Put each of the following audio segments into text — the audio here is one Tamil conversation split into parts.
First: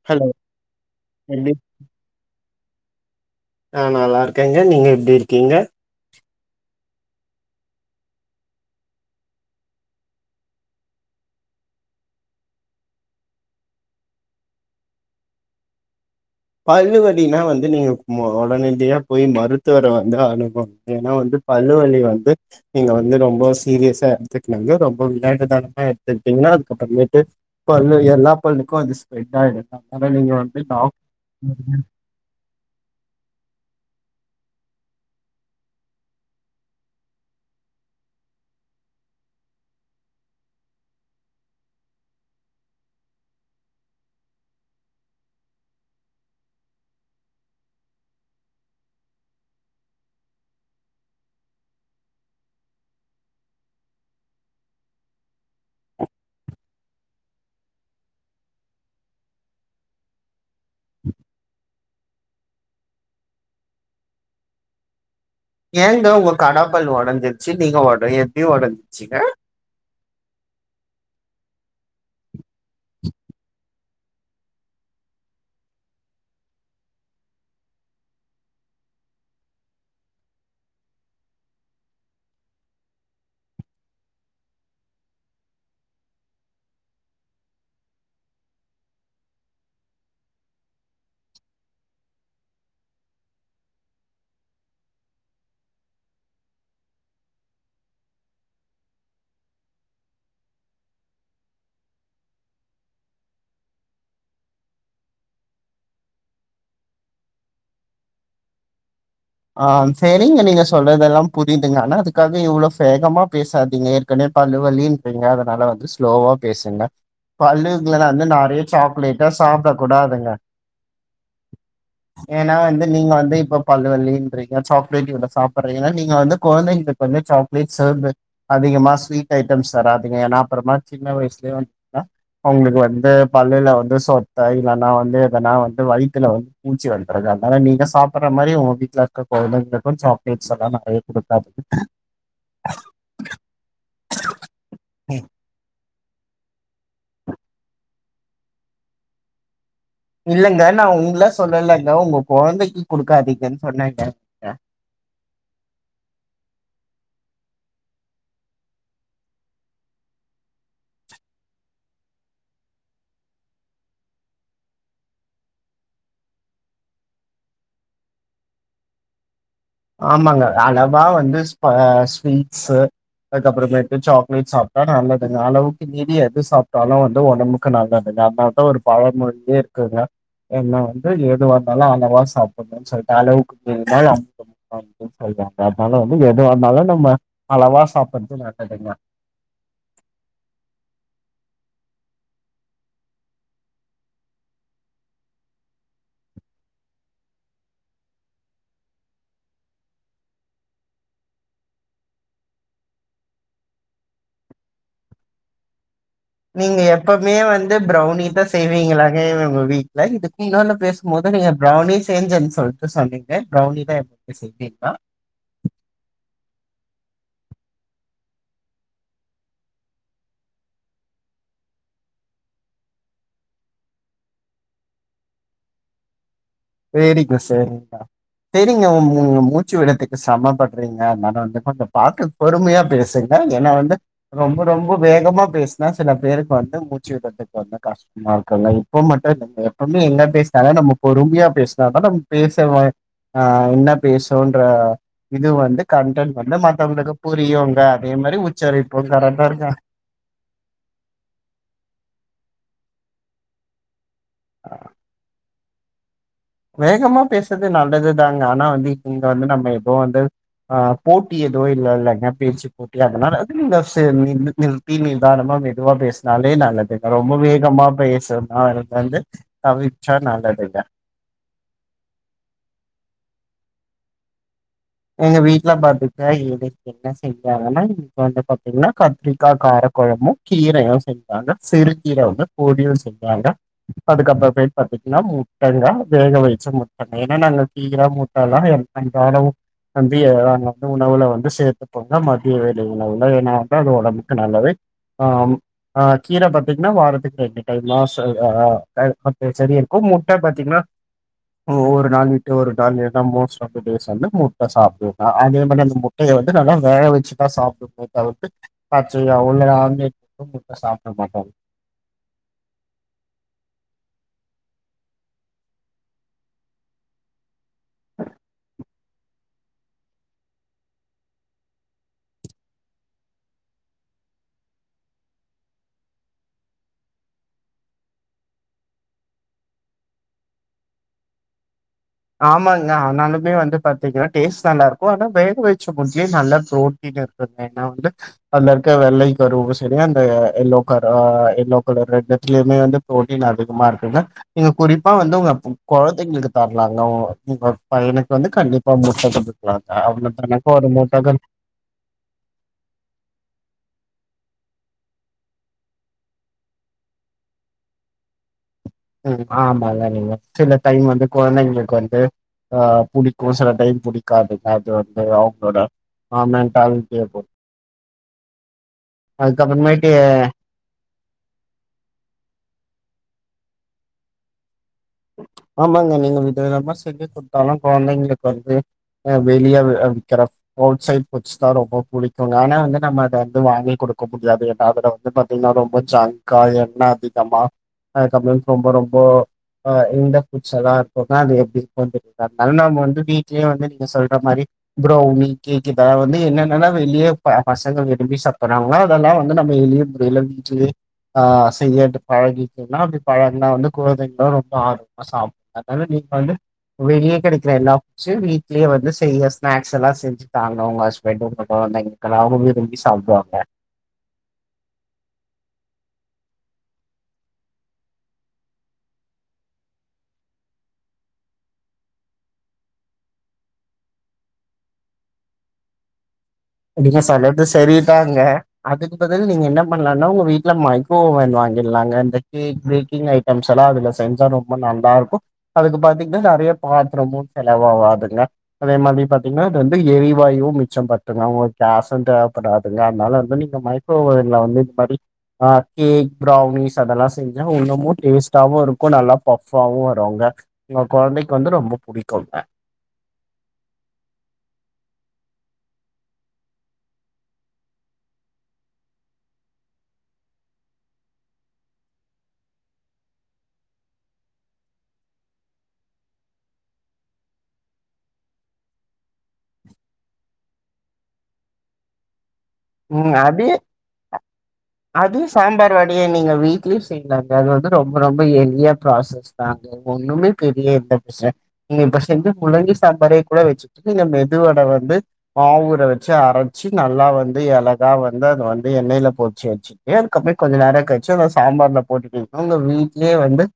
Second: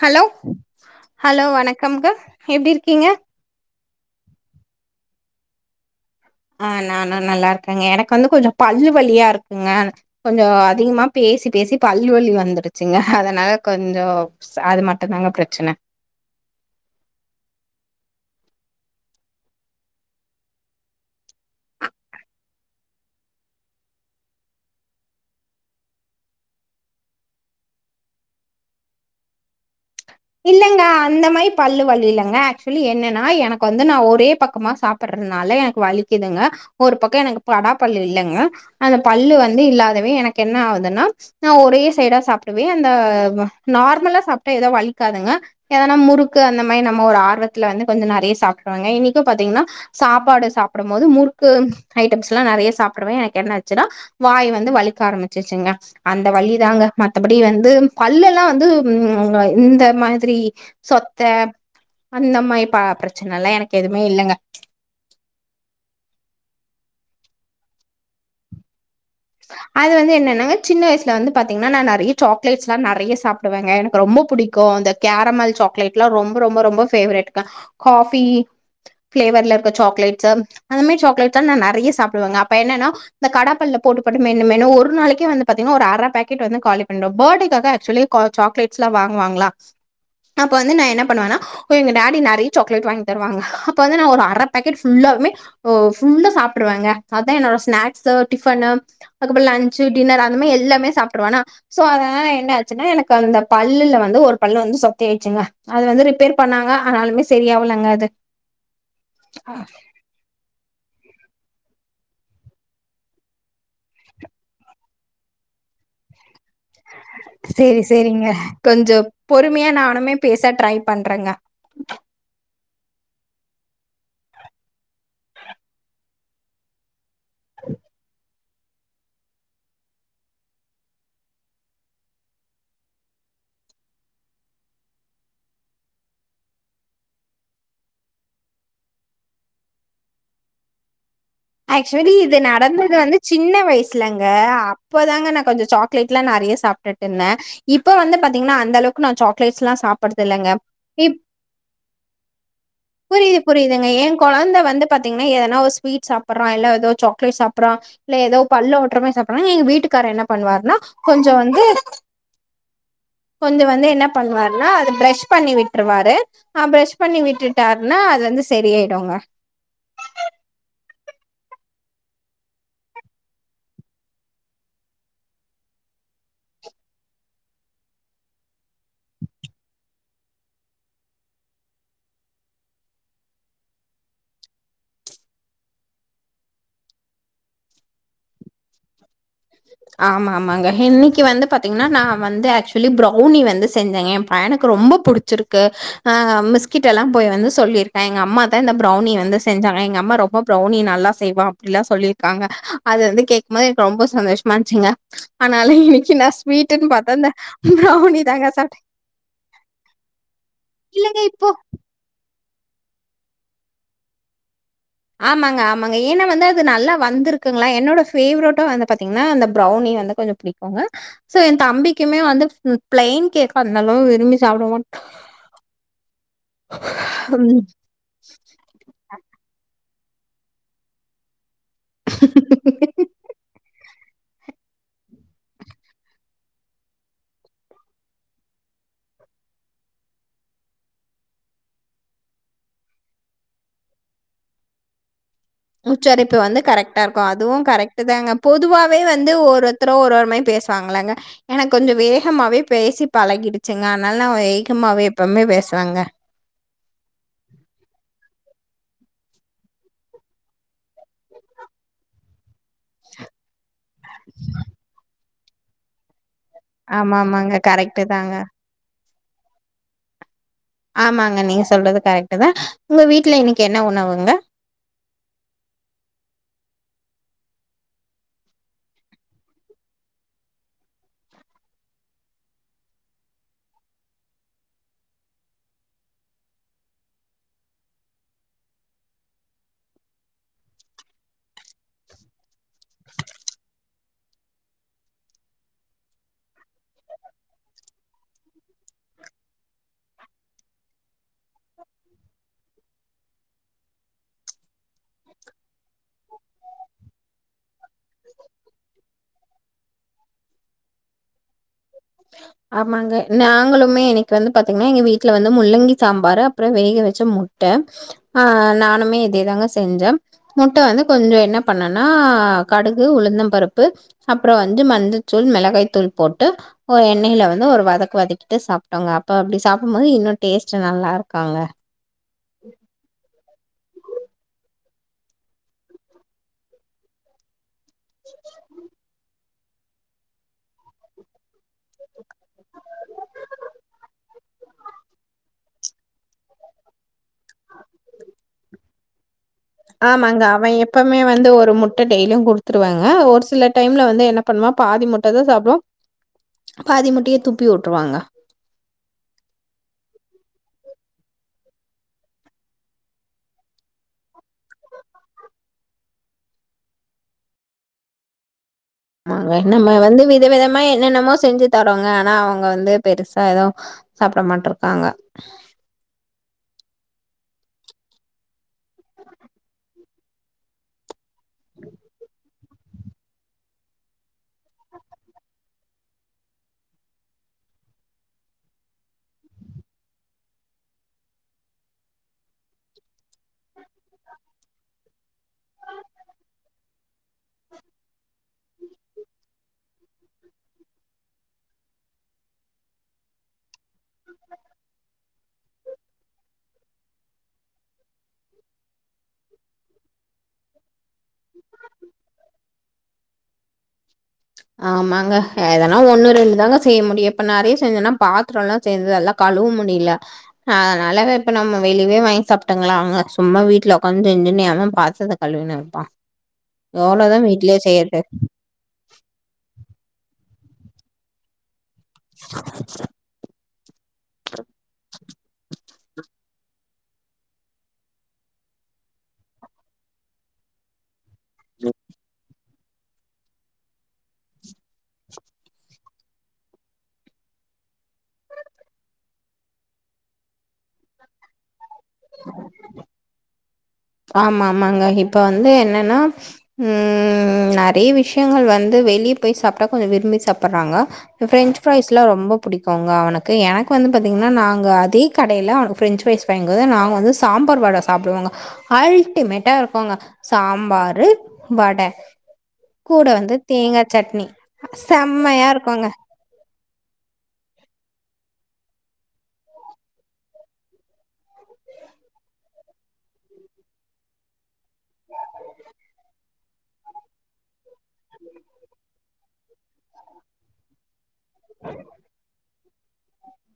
ஹலோ ஹலோ எப்டி வணக்கம்ங்க எப்டி இருக்கீங்க ஆ நல்லார்க்கேங்க நீங்க எப்டி இருக்கீங்க ஆ நானா நல்லார்க்கேங்க எனக்கு வந்து கொஞ்சம் பல்லு வழியா இருக்குங்க கொஞ்சோ அதிகமாப் பேசி பேசி பல்லு வலி வந்துருச்சுங்க அதனால கொஞ்சோ ச் அது மட்டுந்தாங்க பிரச்சன பல்லு வலினா வந்து நீங்க மோ ஒடனடியா போய் மருத்துவர வந்து அணுகணுக எனா வந்துப் பல்லு வலி வந்து நீங்க வந்து ரொம்ப சீரியஸா எடுத்துக்னாங்க ரொம்ப விளையாட்டுதனமா எடுத்துக்டீங்னா அதுக்கப்பறமேட்டு பல்லு எல்லா பல்லுக்கு அது ஸ்பிரெட் ஆய்டு அப்ற நீங்க வந்து இல்லங்க. டாக் அந்த மாரி பல்லு வலி இல்லங்க ஆக்சுவலி என்னென்னா எனக்கு வந்து நா ஒரே பக்கமாக சாப்ட்றதுனால எனக்கு வலிக்குதுங்க ஒரு பக்கோ எனக்கு படா பல்லு இல்லங்க அந்த பல்லு வந்து இல்லாதவே எனக்கு என்ன ஆவுதுன்னா நா ஒரே சைடா சாப்டவே அந்த நார்மலா சாப்ட்டா ஏதோ வலி க்காதுங்க ஏதனா முறுக்கு அந்த மாரி நம்ம ஒரு ஆர்வத்துல வந்து கொஞ்சோ நறைய சாப்டுருவங்க இன்னைக்கு பாத்தீங்னா சாப்பாடு சாப்டும் போது முறுக்கு ஐட்டம்ஸ்லா நறைய சாப்டுவ எனக்கு என்னாச்சுன்னா வாய் வந்து வலிக்க ஆரம்பிச்சிருச்சுங்க அந்த வலி தாங்க மத்தபடி வந்து பல்லல்லா வந்து உம் இந்த அ மாதிரி சொத்த அந்த மாரி பா பிரச்சன எல்லா எனக்கு எதுவுமே இல்லங்க ஏங்க உங்க கடாப்பல் உடஞ்சிருச்சு நீங்க உடய எப்டி உடஞ்ச்சிங்க அது வந்து என்னனாங்க சின்ன வயசுல வந்து பாத்தீங்னா நா நறைய சாக்லேட்ஸ்லா நறைய சாப் டுவங்க எனக்கு ரொம்ப புடிக்கு அந்த கேரமல் சாக்லேட்ல்லா ரொம்ப ரொம்ப ரொம்ப ஃபேவரட்ங்க காஃபி ஃபிளேவர்ல இருக்க சாக்லேட்ஸ்சு அந்த மேரி சாக்லேட்ஸ்லா நா நறைய சாப்டுவங்க அப்ப என்னன்னா அந்த கடாப்பல்ல போட்டு போட்டு மெண்னு மெண்னு ஒரு நாளைக்கே வந்து பாத்தீங்னா ஒரு அற பாக்கெட் வந்து காலி பண்டுவ ஃபேட்டேக்காக ஆக்சுவலி க சாக்லேட்ஸ்ல்லா வாங்குவாங்ளா அப்ப வந்து நா என்ன பண்ணுவன்னா ஓ எங்க டாடி நறைய சாக்லேட் வாங்கி தருவாங்க அப்ப வந்து நா ஒரு அர பாக்கெட் ஃபுல்லாவுமே ஓ ஃபுல்லா சாப்ட்ருங்க அதா என்னோட ஸ்நாக்ஸ்சு டிஃபன்னு அதுக்கப்றோ லன்ச்சு டின்னர் அந்த மேரி எல்லாமே சாப்ட்ருவனா சோ அதனால என்ன ஆச்சுன்னா எனக்கு அந்த பல்லுல வந்து ஒரு பல்லு வந்து சொத்தை ஆய்டுச்சுங்க அது வந்து ரிப்பேர் பண்ணாங்க ஆனாலுமே செரியாவலங்க அது ஆம் ஸ் சேரிங்க நீங்க சொல்றதெல்லா புரிதுங்க ஆனா அதுக்காக இவ்ளோ வேகமா பேசாதீங்க ஏற்கனே பல்லு வலி ங்க அதனால வந்து ஸ்லோவா பேசுங்க சரி, பல்லுக்குள்ள வந்து சரிங்க. நறைய கொஞ்சம் சாக்லேட்டா பொறுமையா சாப்ட நானுமே கூடாதுங்க பேச ட்ரை பண்றேங்க. ஏன்னா வந்து நீங்க வந்து இப்ப பல்லு வலி இப்ப நீங்க சாக்லேட் இவ்ளோ சாப்பறீங்க நீங்க வந்து கொந்தைங்களுக்கு வந்து சாக்லேட்ஸ் ஸ்செர்வு அதிகமா ஸ்வீட் ஐட்டம்ஸ் தராதிங்க ஏனா அப்பறமா சின்ன வயசுலயே வந்துட்டா அவுங்களுக்கு வந்து பல்லுல வந்து சொத்த இல்லன்னா வந்து எதனா வந்து வயித்துல வந் பூச்சி வந்துருது அதனால நீங்க சாப்பற மாரி உங்க வீட்ல இருக்க கொழந்தைங்களுக்கு சாக்லேட்ஸ் எல்லா நறைய குடுக்காத் ஆக்சுவலி இத நா வந்தது வந்து சின்ன வயசுலங்க அப்பதாங்க நா கொஞ்சோ சாக்லேட்லா நறைய சாப்ட்டுட்டு இருந்த இப்ப வந்து பாத்தீங்கனா அந்தளவுக்கு நா சாக்லட்ஸ்ல்லா சாப் பட்றதில்லங்க இல்லங்க நா இப் உங்கள சொல்லலங்க உங்க கொழந்தைக்கு புரிது குடுக்காதீங்கன்னு புரிதுங்க சொன்னேங்க என் கொழந்த வந்து பாத்தீங்னா ஏதுனா ஒரு ஸ்வீட் சாப்பறான் இல்ல எதோ சாக்லெட் சாப்றா இல்ல ஏதோ பல்ல ஒட்றமாரி சாப்பற எங்க வீட்டுக்காரன் என்ன பண்ணுவாருன்னா கொஞ்சோ வந்து கொஞ்சோ வந்து என்ன பண்ணுவாருன்னா அது ப்ரஷ் பண்ணி விட்ருவாரு ஆ ப்ரஷ் பண்ணி விட்டுட்டாருன்னா அது வந்து செரியாய்டுங்க ஆமாங்க அளவா வந்து பாஸ்‌ ஸ்வீட்ஸ்சு அதுக்கப்பறமேட்டு சாக்லேட் சாப்ட்டா நல்லதுங்க அளவுக்கு மீறி எது சாப்ட்டாலு வந்து உடம்புக்கு நல்லதுல்ல அதா ஒரு பழமொழியே இருக்குங்க என்ன வந்து எதுவா இருந்தாலு அளவா சாப்பிடணுன்னு சொல்ட்டு அளவுக்கு‌ மீரினா அமிர்தமும் நஞ்சுன்னு சொல்றாங்க அதனால வந்து எதுவா இருந்தாலு நம்ம அளவா சாப்பறது நல்லதுங்க ஆமா ஆமாங்க இன்னைக்கு வந்து பாத்தீங்கன்னா நா வந்து ஆக்சுவலி ப்ரௌனி வந்து செஞ்சேங்க எனக்கு ரொம்ப புடிச்சிருக்கு ஆ மிஸ்கிட்டல்லா போய் வந்து சொல்லிருக்கா எங்க அம்மா தான் இந்த ப்ரௌனி வந்து செஞ்சாங்க எங்க அம்மா ரொம்ப ப்ரௌனி நல்லா செய்வா அப்டில்லா சொல்லிருக்காங்க அது வந்து கேக்கும்போது எனக்கு ரொம்ப சந்தோஷ் மாச்சுங்க அதனால இன்னைக்கு நா நீங்க எப்பவுமே வந்து ப்ரௌனி தா சாப்ட்டேன். செய்வீங்களாங்க ஒ ஒங்க வீட்ல இதுக்கு முன்னால பேச இல்லங்க ம்போது இப்போ நீங்க ப்ரௌனி சேஞ்சென்னு சொல்ட்டு சொன்னீங்க ப்ரௌனி தா எப்பவுமே செய்வீங்களா ஆமாங்க ஆமாங்க ஏன்னா வந்து அது நல்லா வந்திருக்குங்களா என்னோட ஃபேவ்ரட்டு வந்து பாத்தீங்கன்னா அந்த ப்ரௌனி வந்து கொஞ்ச புடிக் குங்கோ சோ எ தம்பிக்குமே வந்து பிளைன் கேக் அந்தளவு விரும்பி சாப்ட மாட்டா வெரி குட் மாட்டான். சேரிங்கப்பா தெரியுங்க உ உ உங்க மூச்சு விட்றதுக்கு சரம பட்றீங்க அதனால வந்து கொஞ்ச பாத்து பொறுமையா பேசுங் க ஏன்னா வந்து ரொம்ப ரொம்ப வேகமா பேசினா சில பேருக்கு வந்து மூச்சு விட்றதுக்கு கொஞ்ச கஷ் மா இருக்குங்க இப்ப மட்டு இல்ல எப்பவுமே என்ன பேசினாலு நம்ம பொறுமையா பேசுனா தா நமக் பேச வாய்ப் ஆ என்ன பேசணுன்ற இது வந்து உச்சரிப்பு கன்டன்ட் வந்து கரெக்ட்டா மத்தவங்களுக்கு இருக்கும். அதுவும் புரியுங்க அதே மாரி உச்சரிப்போ கரெக்டா இருக்கா த்தரு ஒரு ஒரு மாரி பேசுவாங்களங்க எனக்கு கொஞ்சோ வேகமாவே பேசி பழகிடுச்சுங்க அதனால நா வேகமாவே எப்பவுமே பேசுவேங்க வேகமா பேசுறது நல்லதுதாங்க ஆனா வந்து இங்க வந்து நம்ம எப்பவு வந்து ஆ போட்டி எதோ இல்லங்க பேச்சு போட்டி அதனால அது சோ நின்னு பேசிட்டு நிதானமா போய்ட்டு வா பேசி னாலே நல்லது தா ரொம்ப ஆமாமாங்க. வேகமா கரெக்ட்டு தாங்க. பேசணும்னா இருந்த வந்து தவிர்ச்சா நல்லதுதா ஆமாங்க நீங்க சொல்றது கரெக்ட்டு தா உங்க வீட்ல இன்னைக்கு என்ன உணவுங்க எங்க வீட்ல பாத்துக்கிட்டா இன்னிக் என்ன செஞ்சாங்கன்னா இன்னைக்கு வந்து பாத்தீங்கன்னா கத்திரிக்கா காரக்கொழபு கீரையு செஞ் அ சிறுக்கீர வந்து பொரியல் செய்வாங்க அதுக்கப்புறமேட்டு பாத்தீங்கன்னா முட்டங்க வேக வைச்ச முட்டங்க ஏன்னா நாங்க கீர முட்டலா அந்தளவு மதிய நாங்க வந்து உணவுல வந்து சேத்துக்கோங்க மதிய வேலை உணவுல ஏனா அதா உடம்புக்கு நல்லது ஆம் ஆ கீர பாத்தீங்கன்னா வாரத்துக்கு ரெண்டு டைம் தா சரி ஆ செடியிருக்கு முட்ட பாத்தீங்கன்னா ஓ ஒரு நாள் விட்டு ஒரு நாள் எத மோஸ்ட் ஆஃப் த டேஸ் வந்து முட் சாப்டுவோங்க அதே மாரி அந்த முட்டைய வந்து நல்லா வேக வச்சுதா சாப்டுவோமே தவிர்த்து பச்சயா உள்ள ஆம்லெட் சாப்ட மாட்டோங்க ஆமாங்க நாங்களுமே எனக்கு வந்து பாத்தீங்கன்னா எங்க வீட்ல வந்து முள்ளங்கி சாம்பாரு அப்பறோ வேக வச்ச முட் ட்ட ஆ நானுமே இதே தாங்க செஞ்சே முட்ட வந்து கொஞ்சோ என்ன பண்ணேன்னா கடுகு உளுந்தம் பருப்பு அப்றோ வந்து மஞ்சத்தூள் மிளகாய் தூள் போட்டு ஒரு எண்ணையில வந்து ஒரு வதக்கு வதக்கிட்டு சாப்ட்டோங்க அப்ப அப்டி சாப்டும்போது இன்னு டேஸ்ட்டு நல்லாருக்குங்க ஆமாங்க ஆனாலு இங்கயே வந்து பாத்தீங்கனா டேஸ்ட் நல்லாருக்கு ஆனா வேக வச்சு முட்டலயே நல்லா ப்ரோட்டீன் இருக் ட நா வந்து அதுல இருக்க வெள்ளையு கருவு செரியா அந்த எல்லோ கலர் ஆ எல்லோ கலர்ல ரெண்ட்த்துலயுமே வந்து ப்ரோட்டீன் அதிகமா இருக்குங்க நீங்க குறிப்பா வந்து ஒங்க கொழந்தைகளுக்கு தர நாங்க ஒங் [unintelligible] பையனுக்கு வந்து கண்டிப்பா முட்ட குடுத் ஆமாங்க அவ எப்வுமே வந்து ஒரு முட் ட டெய்லியு குடுத்துருவங்க ஒரு சில டைம்ல வந்து என்ன பண்வா பாதி முட்டதா சாப்டுவா பாதி முட்டய துப்பிவுட்ருவாங்க ம் ஆமா அதலா இல்லிங்க சில டைம் வந்து கொழந்தைங்களுக்கு வந்து ஆ புடிக்கு சில டைம் புடிக்காது அது வந்து அவுங்களோட பெர்மனென்ட்டா வீட்லயே இருப்போ ஆமாங்க நம்ம அதுக்கப்புறமேட்டு வந்து வித விதமா என்னென்னமோ செஞ்சி தரோங்க ஆனா அவுங்க வந்து பெருசா எது சாப்ட மாட்ருக்காங்க ஆமாங்க நீங்க வித விதமா செஞ்சிக்குத்தாலு கொழந்தைங்களுக்கு வந்து ஆ வெளிய அ விக்கிற ஃபு அவுட் சைட் ஃபுட்ஸ் தா ரொம்ப புடிக்கு ஆனா வந்து நம்ம அத வந்து வாங்கி குடுக்க முடியாது ஏனா அதுல வந்து பாத்தீங்கன்னா ரொம்ப ஜங்கா எண்ணெ அதிகமா அதுகப்றோ ரொம்ப ரொம்போ ஆ இந்த ஃபுட்ஸ்யெல்லா உக்காந்து எப்டி இருக்குனு தெரில அதுனால நம்ம வந்து வீட்லே வந்து நீங்க சொல்ற மாரி ப்ரோ உங்களுக்கு கேக்கிதா வந்து என்னென்னா வெளியே ப பசங்க விரும்பி சாப்றாங்க அதெல்லா வந்து நம்ம எளிய எல்லா வீட்லியே ஆ செய்ய பழகிக்னா அப்டி பழகனா வந்து கொழந்தைங்க ஆர்வமா சாப்டு அதுனால நீங்க வந்து வெளியே கெடைக்ற எல்லா ஃபுட்ஸ்சு வீட்லே வந்து செய்ய ஸ்நாக்ஸ் எல்லா செஞ்சு தாங்க உங்க ஹஸ்பண்ட் உங்க கொழந்தைங்க எல்லாரு விரும்பி சாப்டுவாங்க ஆமாங்க எதனா ஒண்ணு ரெண்டு தாங்க செய்ய முடியு இப்ப நெறைய செஞ்சோன்னா பாத்ரோல்லா சேர்து எல்லா கழுவ முடில அதனால இப்ப நம்ம வெளிவே வாங்கி சாப்ட்டங்களாங்க சும்மா வீட்லஉக்காந்து செஞ்சுனு எவன் பாத்ரத்த கழுவுனப்பா அப்டினா சொல்றது சரிதாங்க அதுக்கு பதில் நீங்க என்ன பண்லானா உங்க வீட்ல மைக்கோஓவ்வன் வாங் கில்லாங்க இந்த கேக் பேக்கிங் ஐட்டம்ஸ் எல்லா அதுல செஞ்சா ரொம்ப நல்லா இருக்கு அதுக்கு பாத்தீங்ன்னா நெறைய பாத்ரமு செலவாவாதுங்க அதே மாதிரி பாத்தீங்கன்னா இது வந்து எரிவாயுவு மிச்சோ பண் ணுங்க உங்க கேசு தேவப்படாதுங்க அதுனால வந்து நீங்க மைக்கோவோவன்ல வந்து இது மாரி ஆ கேக் ப்ரௌனிஸ் அதெல்லா செஞ்சா இன்னுமு டேஸ்ட்டாவு இருக்கு நல்லா பஃப்வாவு வருங்க ஒங்க கொழந்தைக்கு வந்து ரொம்ப புடிக்குங்க ஆமா ஆமாங்க இப்ப வந்து என்னன்னா ம் நெறைய விஷயங்கள் வந்து வெளியே போய் சாப்ட்டா கொஞ்சோ விரும்பி சாப்புறாங்க ப்ரெஞ்சு ப்ஃரைஸ் லா ரொம்ப புடிக்குங்க அவனுக்கு எனக்கு வந்து பாத்தீங்கன்னா நாங்க அதே கடைல ப்ரெஞ்சு ப்ஃரைஸ் வாங்குவோ நா வந்து சாம்பார் வட சாப்டுவேங்க அல்டிமேட்டா இருக்குங்க சாம்பாரு வட கூட வந்து தேங்காசட்னி அது சாம்பார் வடய நீங்க வீட்லயு செய்லாங்க அது வந்து ரொம்ப ரொம்ப எலிய ப்ராசஸ் தாங்க ஒண்ணுமே பெரிய இருந்த பச இன்னக்கி இப்ப செஞ்ச முள்ளங்கி சாம்பாரே கூட வச்சுட்டு இந்த மெதுவட வந்து மாவுஊர வச்சு அரச்சு நல்லா வந்து எழகா வந்து அது வந்து எண்ணெயில போ சேச்சீ ஏனு கமீட் கொஞ்ச நேரோ கழிச்சீ அத சாம்பார்ல போட்டுட்டு உங்க வீட்லியே வந்து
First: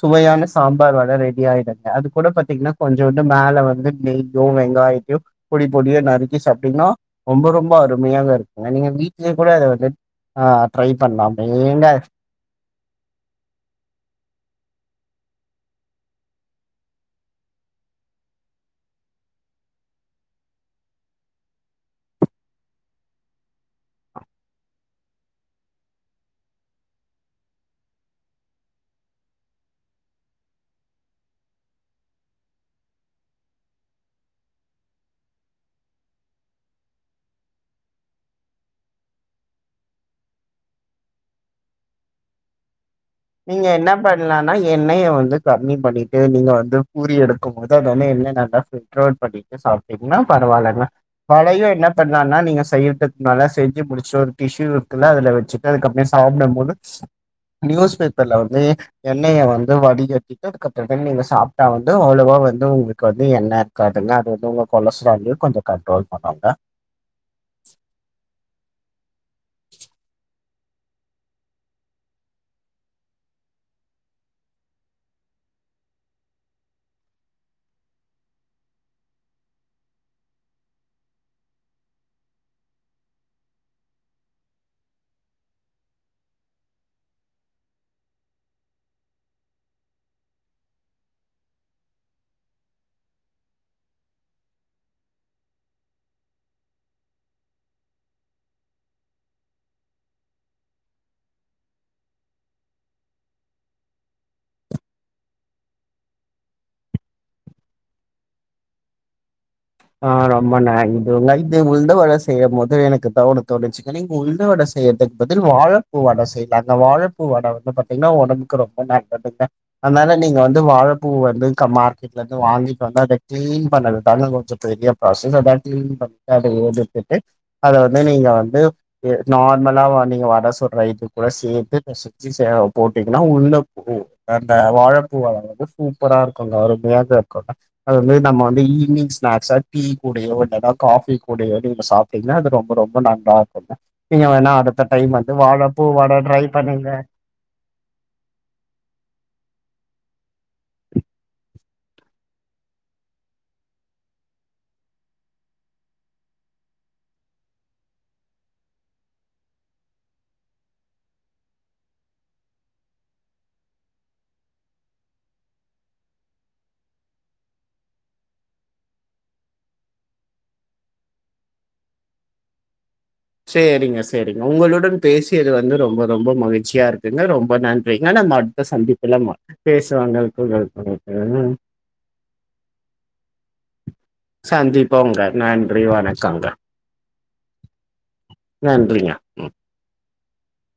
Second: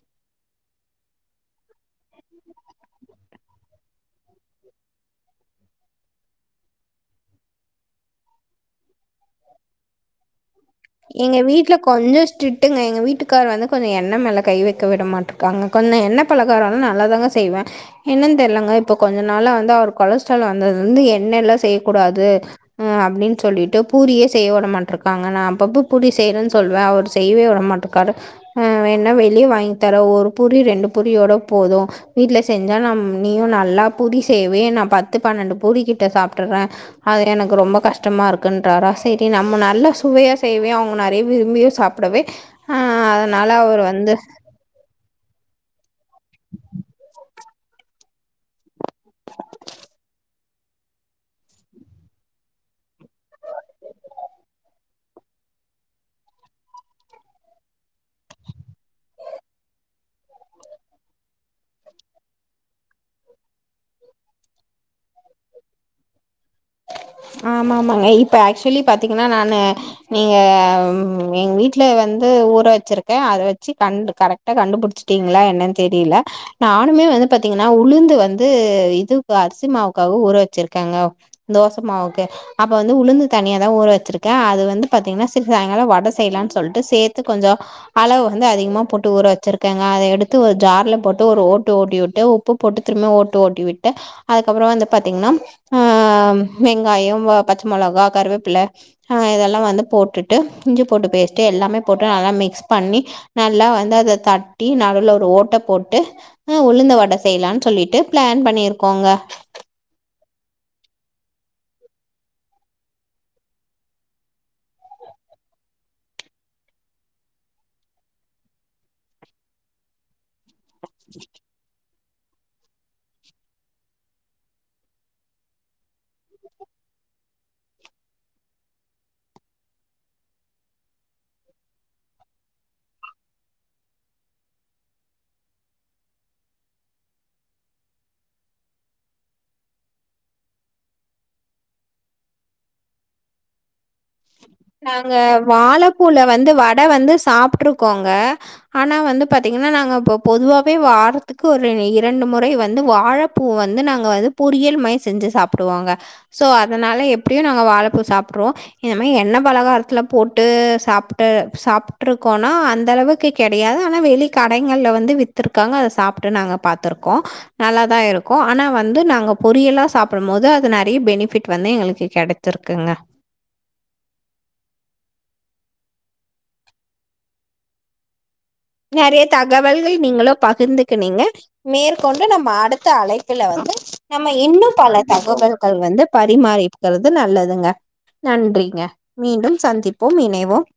சுவையான சாம்பார் வட ரெடி ஆய்டுங்க அது கூட பாத்தீங்கன்னா கொஞ்சோண்டு மேலே வந்து நெய் யோ வெங்காயக்கீவ் பொடிபொடியா நறுக்கி சாப்டிங்னா ரொம்ப ரொம்ப அருமையாக இருக்கு நீங்க வீட்லயே கூட அத வந்து ஆ ட்ரை எங்க பண்ணலாமே வீட்ல ஏங்க கொஞ்ச ஸ்ட்ரிட் டுங்க எங்க வீட்டுக்கார் வந்து கொஞ்ச எண்ணெ மேல கை வெக்க விட மாட்டுக்காங்க கொஞ்ச எண்ண பலகாரோலா நல்லாதாங்க செய்வே என்னன் தெர்லங்க இப்போ கொஞ்ச நாள வந்து அவர் கொலஸ்ட்ரால் வந்ததுலந்து எண்ணெல்லா செய்யக்கூடாது அ அப்டின் சொல்லிட்டு பூரியே செய்ய விடமாட்ருக்காங்க நா அப்பப்போ பூரி செய்றேன் சொல்வே அவுர் செய்வே உடமாட்டுக்காரு ஆ வேன்னா வெளியே வாங்கி தரே ஒரு பூரி ரெண்டு பூரியோட போது வீட்ல செஞ்சா நம் நீயு நல்லா பூரி செய்வே நா பத்து பன்னண்டு பூரி கிட்ட சாப்ட்ருவே அது எனக்கு ரொம்ப கஷ்டமா இருக்குன்றாரா சரி நம்ம நல்ல சுவையா செய்வே அவுங்க நெறைய விரும்பியு சாப்டவே அதனால நீங்க அவர் என்ன வந்து பண்லா ஆனா எண்ணய வந்து கம்மி பண்ணிட்டு நீங்க வந்து பூரி எடுக்கும் போது அது வந்து எண்ண நல்லா [unintelligible] சாப்டிங்னா பரவால்லங்க வலையு என்ன பண்லான்னா நீங்க செய்றதுக் முன்னால செஞ்சு முடுச்சோட்டி டிஸ்சுக்குள்ள அதுல வெச்சு அதுக் அப்டி சாப்டும் போது நியூஸ் பேப்பர்ல வந்து எண்ணய வந்து வடிகட்டிட்டு அதுக்கப்புற த நீங்க சாப்ட்டா வந்து அவ்வளோவா வந்து உங்கள்க்கு வந்து எண்ண காட்டுந்தா அது வந்து உங்க கொலஸ்ட்ராலயு கொஞ்ச கண்ட்ரோல் பண்ணுங்க ஆமா ஆமாங்க இப்ப ஆக்சுலி பாத்தீங்கன்னா நானு நீங்க ம் நீங்க எங்க வீட்ல வந்து ஊற வச்சுருக்கே அத வச்சு கண்டு கரெக்டா கண்டுபுடுச்சிடீங்களா என்னன் தெரீல நானுமே வந்து பாத்தீங்கன்னா உளுந்து வந்து இது அரிசி மாவுக்காக ஊற வச்சிருக்கேங்க தோசமாவுக்கு அப்ப வந்து உளுந்து தனியாதா ஊற வச்சிருக்கே அது வந்து பாத்தீங்கன்னா செரி சாயங்காலொ வட செய்லான் சொல்ட்டு சேத்து கொஞ்சோ அளவு வந்து அதிகமா போட்டு ஊற வச்சிருக்கேங்க அத எடுத்து ஒரு ஜார்ல போட்டு ஒரு ஓட்டு ஓட்டி உட்டு உப்பு போட்டு திரும்ப ஓட்டு ஓட்டி விட்ட அதுக்கப்புறோ வந்து பாத்தீங்கன்னா ம் வெங்காயோ பச்ச மொளகா கருவேப்பில ஆ இதெல்லா வந்து போட்டுட்டு இஞ்சி பூண்டு பேஸ்ட்டு எல்லாமே போட்டு நல்லா மிக்ஸ் பண்ணி நல்லா வந்து அத தட்டி நடுவுல ஒரு ஓட்ட போட்டு ம் உளுந்த வட செய்லான் சொல்லிட்டு பிளான் பண்ணிருக்கோங்க அ ரொம்ப ந இது உங்க இது உழுந்தவட செய்ய போது எனக்கு தவண தோணுச்சு எனக் உள்ந்தவட செய்யறதுக்கு பதில் வாழபூ வட செய்யலா அந்த வாழப்பூ வட வந்து பாத்தீங்கன்னா ஒடம்புக்கு ரொம்ப நல் கண்டிப்பா அதனால நீங்க வந் து வாழப்பூ வந்து க மார்கெட்ல இருந்து வாங்கிட்டு வந்து அத கிளீன் பண்ணது தாங்க கொஞ்சோ பெரிய ப்ராஸஸ் அத கிளீன் பண்ணி அத எடுத்துட்டு அத வந்து நீங்க வந்து நார்மலா நீங்க வட சுட்ற இது கூட சேத்து பெசை ச்சு போட்டீங்கன்னா உள்ள போ அந்த வாழப்பூ வட வந்து சூப்பரா இருக்குங்க அருமையாக இருக்கு அத வந்து நம்ம வந்து ஈவினிங்ஸ் ஸ்நாக்ஸா டீ கூடயோ இல்லன காபி கூடையோ நீங்க சாப்ட்டீங்கன்னா அது ரொம்ப ரொம்ப நல்லா இருக்குங்க நீங்க வேணா அடுத்த டைம் நாங்க வந்து வாழப்பூ வட வாழப்பூல ட்ரை வந்து வட பண்ணுங்க வந்து சாப்ட்ருக்கோங்க ஆனா வந்து பாத்தீங்கன்னா நாங்க இப்ப பொதுவாவே வாரத்துக்கு ஒரு இரண்டு முறை வந்து வாழ பூ வந்து நாங்க வந்து பொரியல் மாயி செஞ்சு சாப்பிடுவாங்க சோ அதனால எப்புடியு நாங்க வாழப்பூ சாப்ட்ருவோ இந்த மயி எண்ண பலகாரத்துல போட்டு சாப்டு சாப்ட்டுருக்கோனா அந்த அளவுக்கு கிடையாது ஆனா வெளி கடைங்கள்ல வந்து வித்திருக்காங்க அத சாப்ட்டு நாங்க பாத்துருக்கோ நல்லாதா இருக்கு ஆனா வந்து நாங்க பொரியலா சாப்பிடும் போது அது நெறைய பெனிபிட் வந்து எங்களுக்கு கெட ச்சுருக்குங்க சேரிங்க சேரிங்க உங்களுடன் பேசியது வந்து ரொம்போ ரொம்போ மகிழ்ச்சியா இருக்குங்க ரொம்போ நன்றிங்க நம்ம அடு நெறைய தகவல்கள் நீங்களோ பகிர்ந்துக்குனீங்க உங்களுக்கு. மேற் கொண்டு நம்ம அடுத்த அழைப்பில வந்து நம்ம இன்னு பல சந்திப்போங்க தகவல்கள் நன்றி வந்து வணக்கங்க பரிமாறிக்கறது நல்லதுங்க நன்றிங்க மீண்டும் சந்திப்போம் இணைவோம்